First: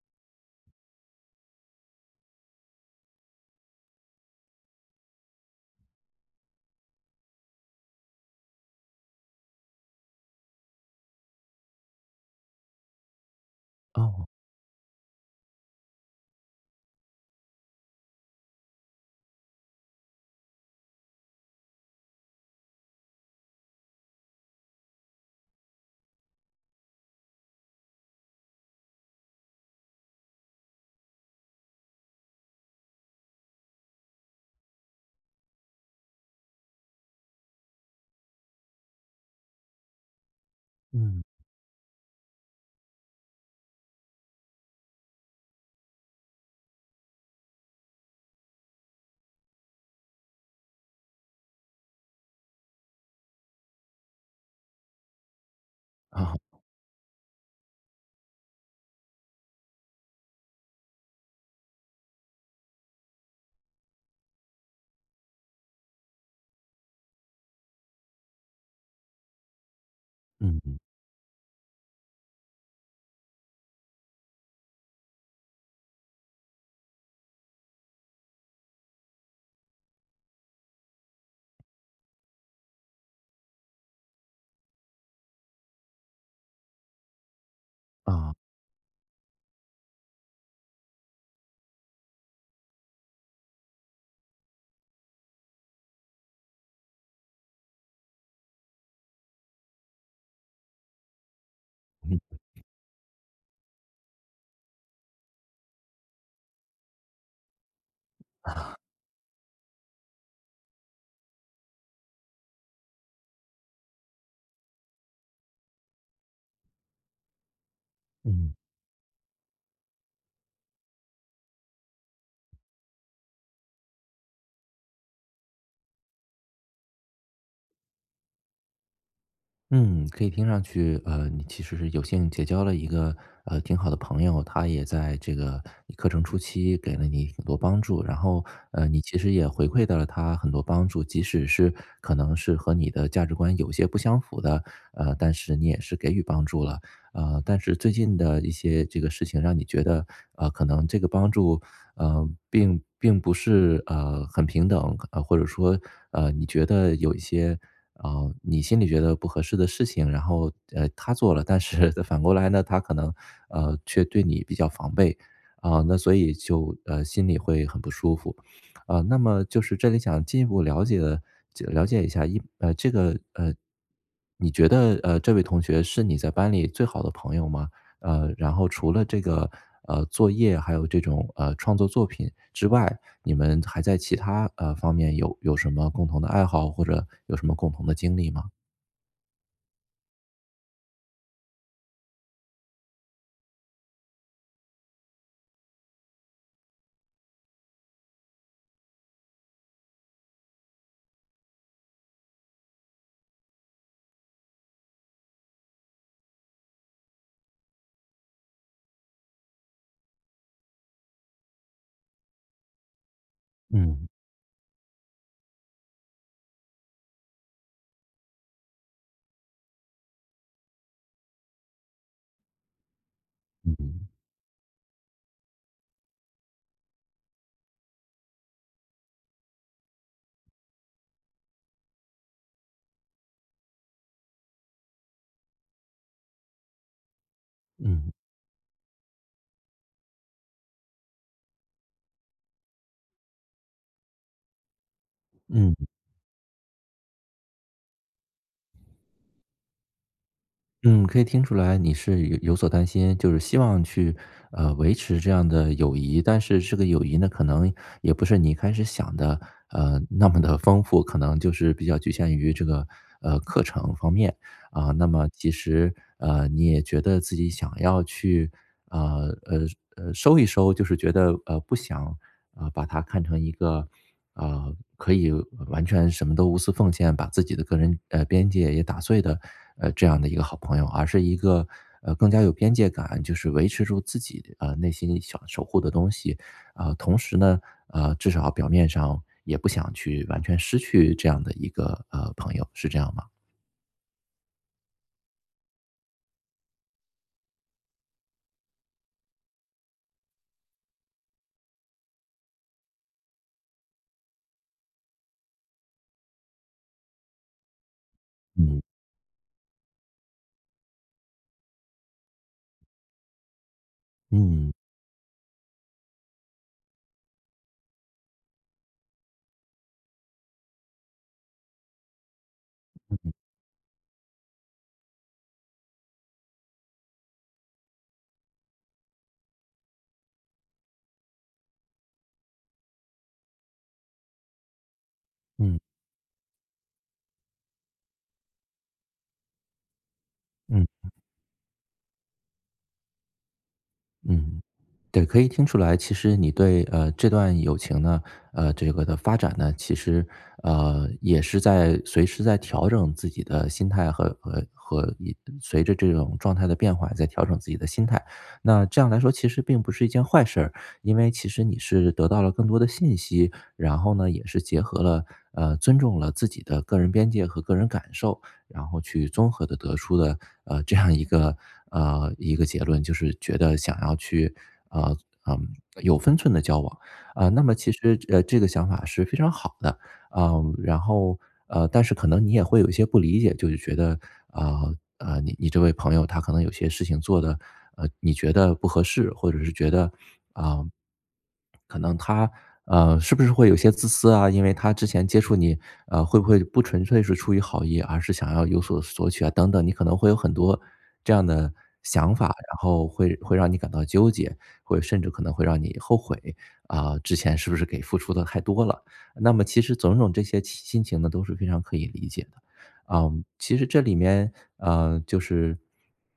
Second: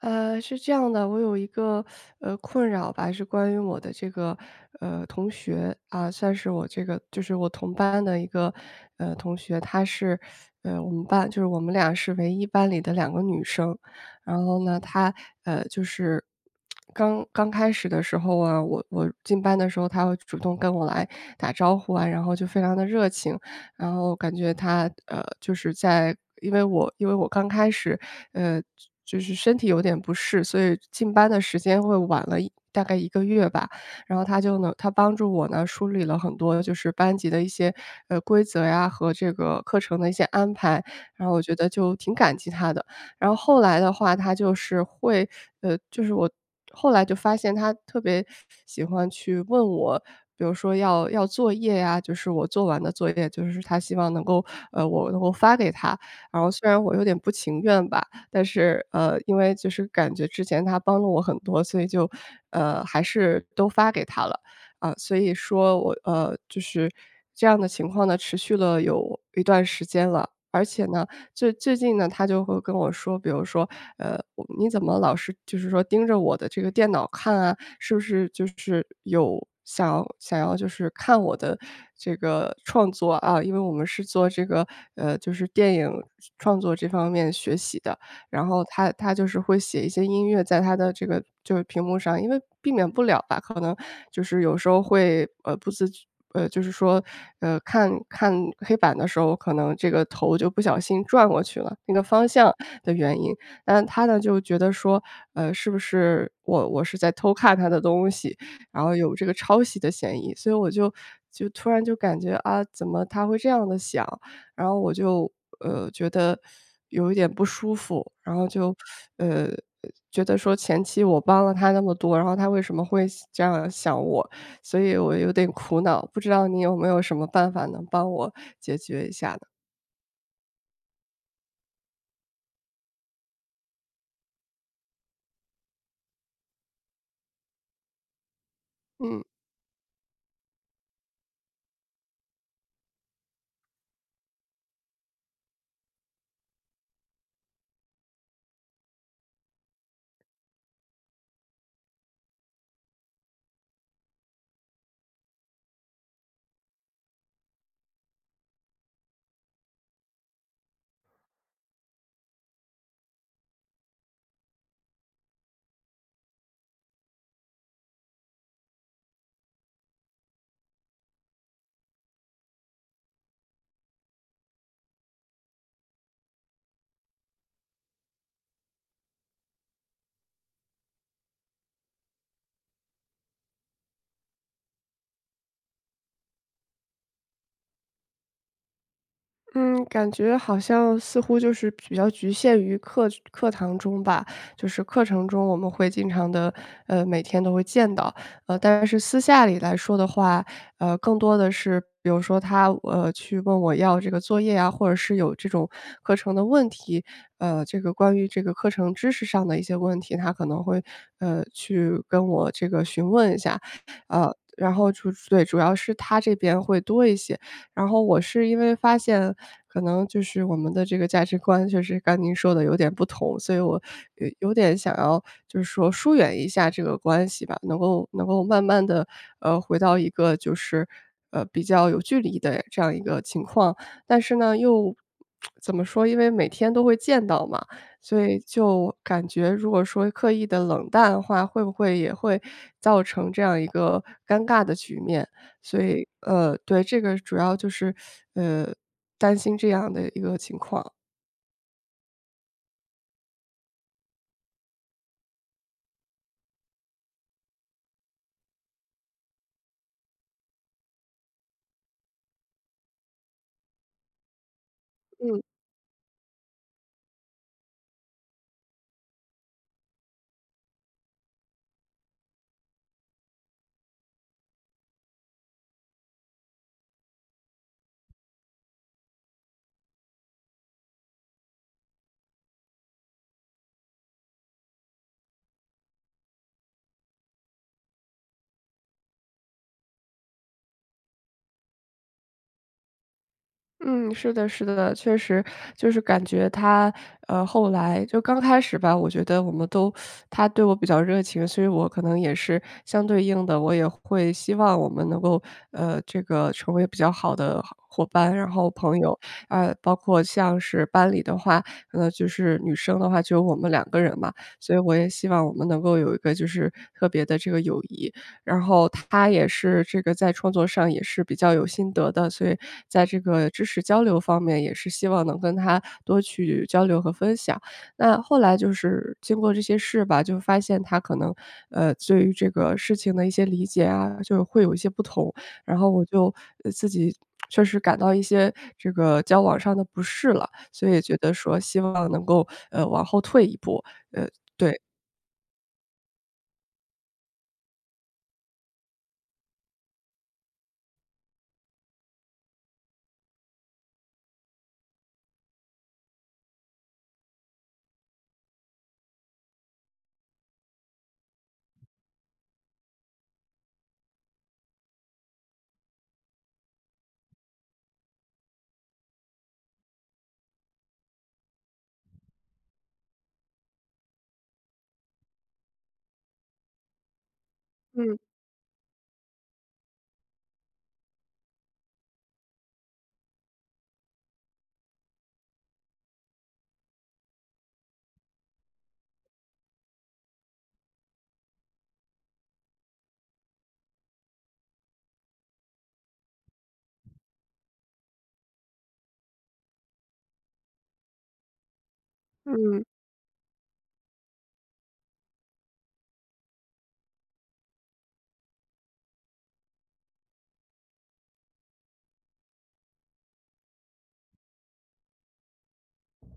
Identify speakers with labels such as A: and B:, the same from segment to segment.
A: 呃，是这样的。我有一个，呃，困扰吧，是关于我的这个，呃，同学，啊，算是我这个就是我同班的一个，呃，同学。她是，呃，我们班就是我们俩是唯一班里的2个女生。
B: 哦。
A: 然后呢，她，呃，就是 刚刚开始的时候啊，我我进班的时候，她会主动跟我来打招呼啊，然后就非常地热情。然后感觉她，呃，就是在因为我因为我刚开始，呃，就是身体有点不适，所以进班的时间会晚了1大概1个月吧。然后她就能她帮助我呢，梳理了很多就是班级的一些，呃，规则呀，和这个课程的一些安排，
B: 嗯。
A: 然后我就挺感激她的。然后后来的话她就是会呃，就是我后来就发现她特别喜欢去问我，比如说要要作业啊，就是我做完的作业，就是她希望能够，呃，我能够发给她。然后
B: 啊。
A: 虽然我有点不情愿吧。但是，呃，因为就是感觉之前她帮了我很多，所以就，呃，还是都发给她了，啊。所以说我呃，就是这样的情况呢，持续了有一段时间了。
B: 嗯
A: 而
B: 嗯。
A: 且呢，最最近呢，她就会跟我说，比如说，呃，你怎么老是就是说盯着我的这个电脑看啊，是不是就是有想想要就是看我的这个创作？啊，因为我们是做这个，呃，就是电影创作这方面学习的，
B: 啊。
A: 然后她她就是会写一些音乐在她的这个就是屏幕上，因为避免不了吧。可能就是有时候会，呃，不自觉呃，就是说，呃，看看黑板的时候，可能这个头就不小心转过去了，那个
B: 嗯。
A: 方向的原因。但她呢，就觉得说，呃，是不是我我是在偷看她的东西，然后有这个抄袭的嫌疑。所以我就就突然就感觉，啊，怎么她会这样地想，然后我就，呃，觉得，有一点不舒服。然后
B: 嗯。
A: 就 呃，觉得说前期我帮了她那么多，然后她为什么会西这样想我？所以我有点苦恼，不知道你有没有什么办法能帮我解决一下呢？
B: 嗯，可以听上去，呃，你其实是有幸结交了一个，呃，挺好的朋友。她也在这个课程初期给了你很多帮助。然后，呃，你其
A: 嗯。
B: 实也回馈到了她很多帮助，即使是可能是和你的价值观有些不相符的，呃，但是你也是给予帮助了。呃，但是最近的一些这个事情让你觉得，呃，可能这个帮助，呃，并并不是，呃，很平等，或者说，呃，你觉得有一些呃，你心里觉得不合适的事情。然后，呃，她做了，但是反过来呢，她可能，呃，却对你比较防备。啊，那所以就，呃，心里会很不舒服。呃，那么就是这里想进一步了解的了解一下，一呃，这个，呃，你觉得，呃，这位同学是你在班里最好的朋友吗？呃，然后除了这个，呃，作业还有这种，呃，创作作品之外，你们还在其他，呃，方面有有什么共同的爱好？或者有什么共同的经历吗？
A: 嗯。感觉好像似乎就是比较局限于课课堂中吧，就是课程中我们会经常地呃，每天都会见到。呃，但是私下里来说的话，呃，更多的是，比如说他，呃，去问我要这个作业啊，或者是有这种课程的问题，呃，这个关于这个课程知识上的一些问题。他可能会，呃，去跟我这个询问一下，
B: 嗯。
A: 呃，然后就对，主要是他这边会多一些。然后我是因为发现，可能就是我们的这个价值观就是刚您说得有点不同，所以
B: 嗯
A: 我
B: 嗯。
A: 有有点想要就是说疏远一下这个关系吧，能够能够慢慢地，呃，回到一个就是，呃，比较有距离的这样一个情况。但是呢，又 怎么说，因为每天都会见到嘛。
B: 嗯。
A: 所以就感觉如果说刻意地冷淡的话，会不会也会造成这样一个尴尬的局面，
B: 嗯。
A: 所以，呃，对，这个主要就是 呃，担心这样的一个情况。
B: 嗯。可以听出来你是有有所担心，就是希望去，呃维持这样的友谊，但是这个友谊呢，可能也不是你一开始想的，呃，那么地丰富。可能就是比较局限于这个，呃，课程方面，啊，那么
A: 嗯。
B: 其实，呃，你也觉得自己想要去，呃呃呃，收一收。就是觉得，呃，不想，呃，把它看成一个，呃，可以完全什么都无私奉献，把自己的个人，呃，边界也打碎的，呃，这样的一个好朋友，而是一个，呃，更加有边界感，就是维持住自己，呃，内心想守护的东西。啊，同时呢，呃，至少表面上也不想去完全失去这样的一个，呃，朋友，是这样吗？
A: 嗯，是的是的，确实。就是感觉她，呃，后来就刚开始吧，我觉得我们都 她对我比较热情，所以我可能也是相对应的，我也会希望我们能够，呃，这个成为比较好的好伙伴，然后朋友。啊，包括像是班里的话，呃，就是女生的话，就有我们2个人嘛。
B: 嗯。
A: 所以我也希望我们能够有一个就是特别的这个友谊。然后她也是这个在创作上也是比较有心得的，所以在
B: 嗯
A: 这
B: 嗯。
A: 个知识交流方面，也是希望能跟她多去交流和分享。那后来，就是经过这些事吧，就发现她可能，呃，对于这个事情的一些理解啊，就是会有一些不同。然
B: 嗯。
A: 后我就呃，自己确实感到一些这个交往上的不适了，所以
B: 嗯。
A: 觉得说希望能够，呃，往后退一步，呃，
B: 嗯，
A: 对。
B: 对，可以听出来，其实你对，呃，这段友情呢呃，这个的发展呢，其实，呃，也是在随时在调整自己的心态，和和和一随着这种状态的变化，在调整自己的心态。那这样来说，其实并不是一件坏事儿，因为其实你是得到了更多的信息。然后呢，也是结合了呃，尊重了自己的个人边界和个人感受，然后去综合地得出了，呃，这样一个，呃，一个结论，就是觉得想要去，呃，嗯，有分寸地交往。啊，那么其实
A: 嗯。
B: 这呃，这个想法是非常好的。呃，然后呃，但是可能你也会有一些不理解。就是觉得，啊，呃，你你这位朋友他可能有些事情做的，呃，你觉得不合适，或者是觉得，啊，可能他，呃，是不是会有些自私啊，因为他之前接触你，呃，会不会不纯粹是出于好意，而是想要有所索取啊，等等，你可能会有很多这样的想法。然
A: 嗯。
B: 后会会让你感到纠结，会甚至可能会让你后悔，啊，之前是不是给付出的太多了。那么其实种种这些期心情呢，都是非常可以理解的。啊，其实这里面，啊，就是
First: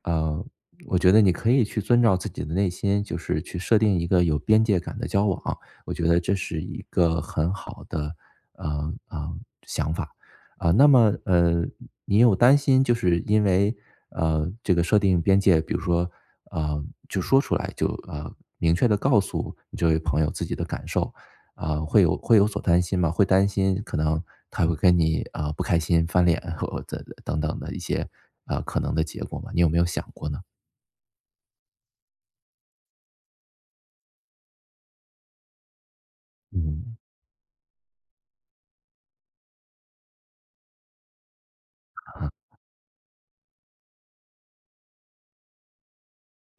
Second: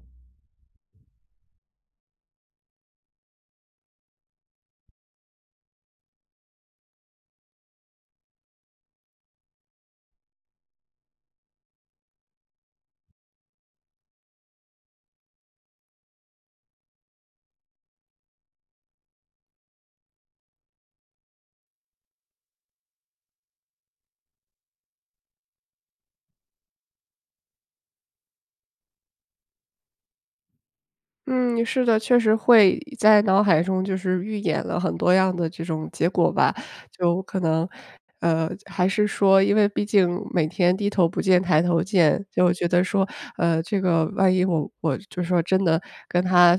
B: 呃，我觉得你可以去遵照自己的内心，就是去设定一个有边界感的交往，我觉得这是一个很好的，呃，呃，想法。呃，那么，呃，你有担心就是因为，呃，这个设定边界，比如说，呃，就说出来，就呃，明确地告诉你这位朋友自己的感受，啊，会有会有所担心吗？会担心可能他会跟你，呃，不开心、翻脸或这等等的一些，呃，可能的结果吗？你有没有想过呢？
A: 嗯，是的，确实会在脑海中，就是预演了很多样的这种结果吧。
B: 嗯。
A: 就可能呃，还是说因为毕竟每天低头不见抬头见，
B: 呃。
A: 就觉得说，呃，这个万一我我就说真的跟他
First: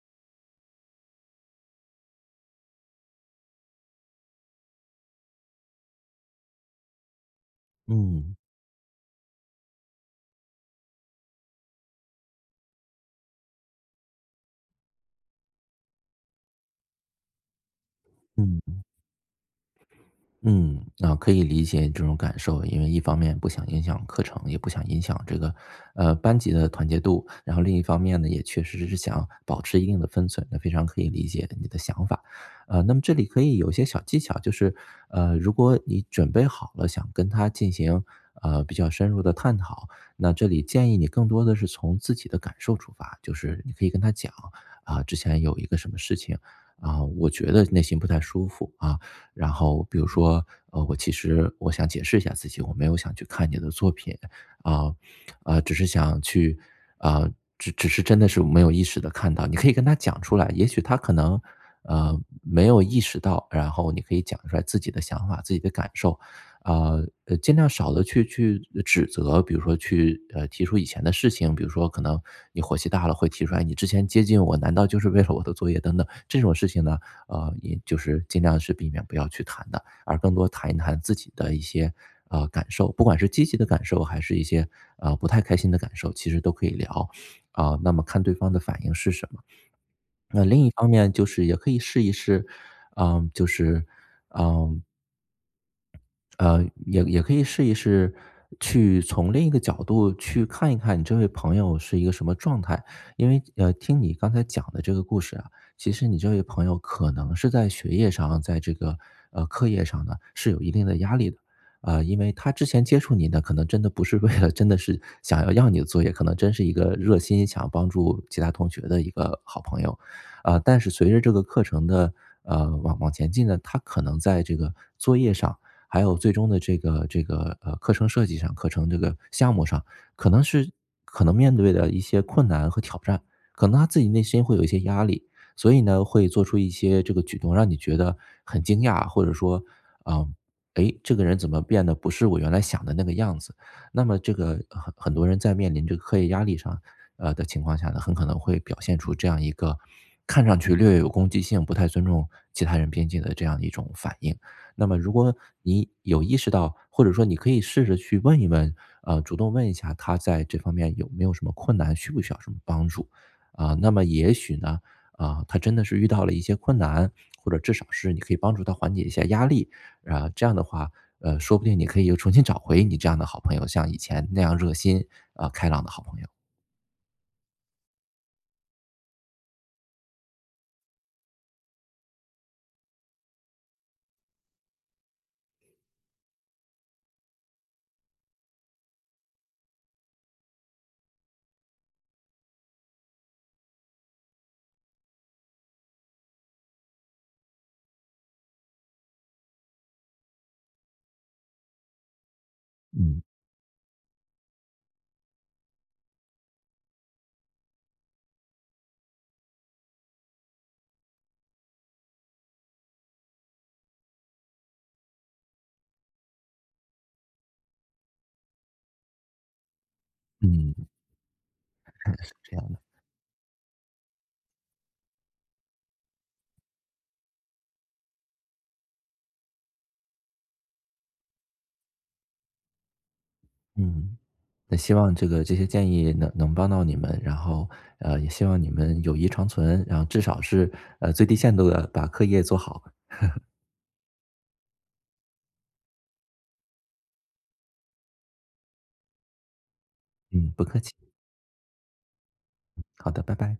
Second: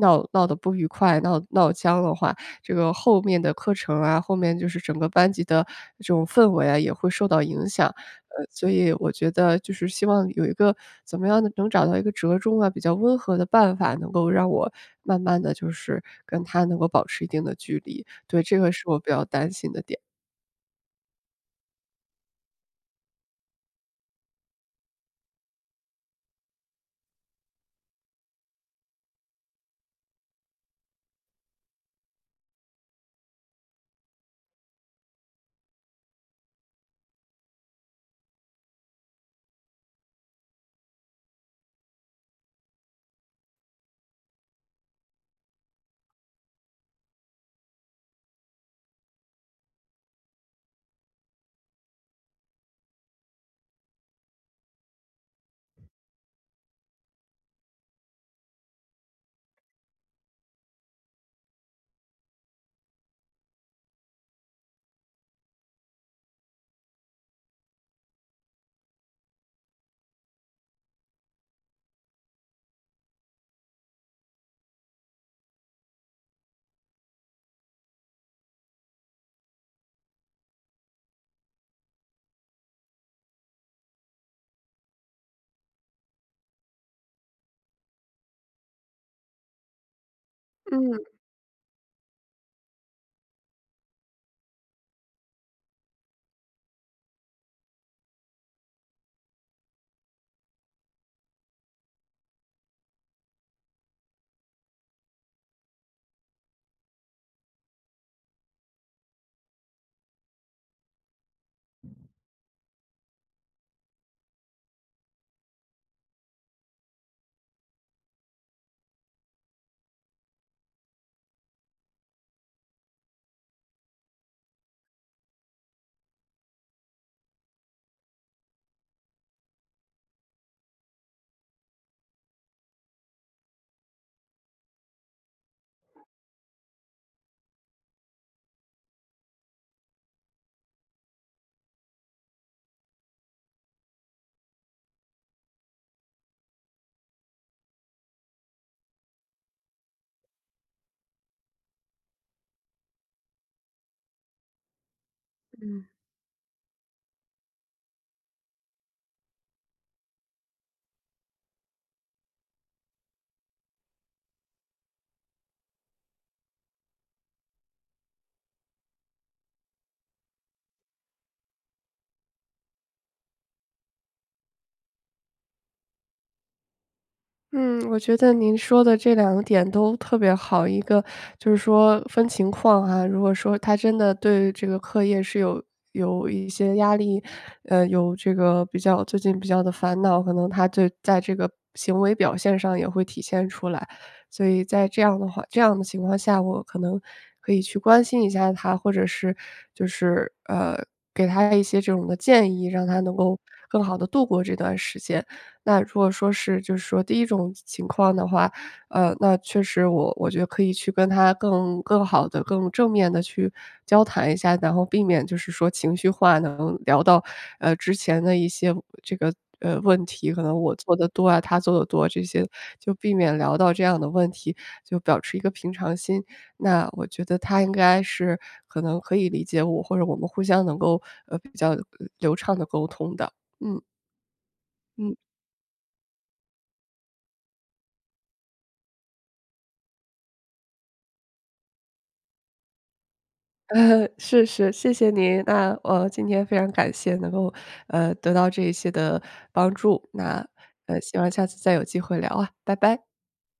A: 闹闹得不愉快，闹闹僵了话。这个后面的课程啊，后面就是整个班级的这种氛围啊，也会受到影响。
B: 嗯。
A: 呃，所以我觉得就是希望有一个怎么样的能找到一个折中啊，比较温和的办法，能够让我慢慢地，就是跟他能够保持一定的距离。对，这个
B: 嗯。
A: 是我比较担心的点。
B: 嗯，啊，可以理解你这种感受。因为一方面不想影响课程，也不想影响这个，呃，班级的团结度。然后另一方面呢，也确实是想保持一定的分寸，那非常可以理解你的想法。啊，那么这里可以有一些小技巧，就是，呃，如果你准备好了想跟他进行，呃，比较深入的探讨。那这里建议你更多的是从自己的感受出发，就是你可以跟他讲，啊，之前有一个什么事情，啊，我觉得内心不太舒服啊。然后比如说我其实我想解释一下自己，我没有想去看你的作品，啊啊，只是想去啊，只只是真的是没有意识地看到。你可以跟他讲出来，也许他可能，呃，没有意识到，然后你可以讲出来自己的想法、自己的感受。啊，呃，尽量少地去去指责，比如说去，呃，提出以前的事情，比如说可能你火气大了会提出来你之前接近我，难道就是为了我的作业等等。这种事情呢，呃，也就是尽量是避免不要去谈的，而更多谈一谈自己的一些，呃，感受。不管是积极的感受还是一些，呃，不太开心的感受，其实都可以聊。啊，那么看对方的反应是什么？那另一方
A: 嗯。
B: 面就是也可以试一试嗯，就是嗯呃，也也可以试一试去从另一个角度去看一看你这位朋友是一个什么状态。因为，呃，听你刚才讲的这个故事啊，其实你这位朋友可能是在学业上，在这个，呃，课业上呢，是有一定的压力的，呃，因为他之前接触您呢，可能真的不是为了真的是想要要你的作业，可能真是一个热心想帮助其他同学的一个好朋友。呃，但是随着这个课程的，呃，往往前进呢，他可能在这个作业上，还有最终的这个这个，呃，课程设计上，课程这个项目上，可能是可能面对的一些困难和挑战，可能他自己内心会有一些压力，所以呢，会做出一些这个举动，让你觉得很惊讶，或者说：“呃，诶，这个人怎么变得不是我原来想的那个样子？”那么这个很很多人在面临这个课业压力上呃，的情况下呢，很可能会表现出这样一个看上去略有攻击性，不太尊重其他人边界的这样的一种反应。那么如果
A: 嗯。
B: 你有意识到或者说你可以试着去问一问，呃，主动问一下他在这方面有没有什么困难，需不需要什么帮助。啊，那么也许呢，啊，他真的是遇到了一些困难，或者至少是你可以帮助他缓解一下压力，啊，这样的话，呃，说不定你可以又重新找回你这样的好朋友，像以前那样热心，啊，开朗的好朋友。
A: 嗯，我觉得您说的这2点都特别好，一个就是说分情况啊，如果说他真的对这个课业是有有一些压力，呃，有这个比较最近比较的烦恼，可能他就在这个行为表现上也会体现出来。所以在这样的话这样的情况下，我可能可以去关心一下他，或者是就是，呃，给他一些这种的建议，让他能
B: 嗯。
A: 够更好地度过这段时间。那如果说是就是说第一种情情况的话，呃，那确实我我觉得可以去跟他更更好地、更正面地去交谈一下，然后避免就是说情绪化能聊到，呃，之前的一些这个，呃，问题，可能我
B: 嗯。
A: 做得多啊，他做得多，
B: 哈
A: 这
B: 是
A: 些，
B: 这样的。
A: 就避免聊到这样的问题，就保持一个平常心。那我觉得他应该是可能可以理解我，或者我们互相能够，呃，比较流畅地沟通的。嗯。
B: 嗯，那希望
A: 嗯。
B: 这个这些建议能能帮到你们，然后，呃，也希望你们友谊长存，然后至少是，呃，最低限度地把课业做好。
A: 是是，谢谢您，那我今天非常感谢能够，呃，得到这一些的帮助，那，
B: 嗯，不客气。
A: 呃，希望下次再有机会聊啊，拜
B: 嗯，
A: 拜。
B: 好的，拜拜。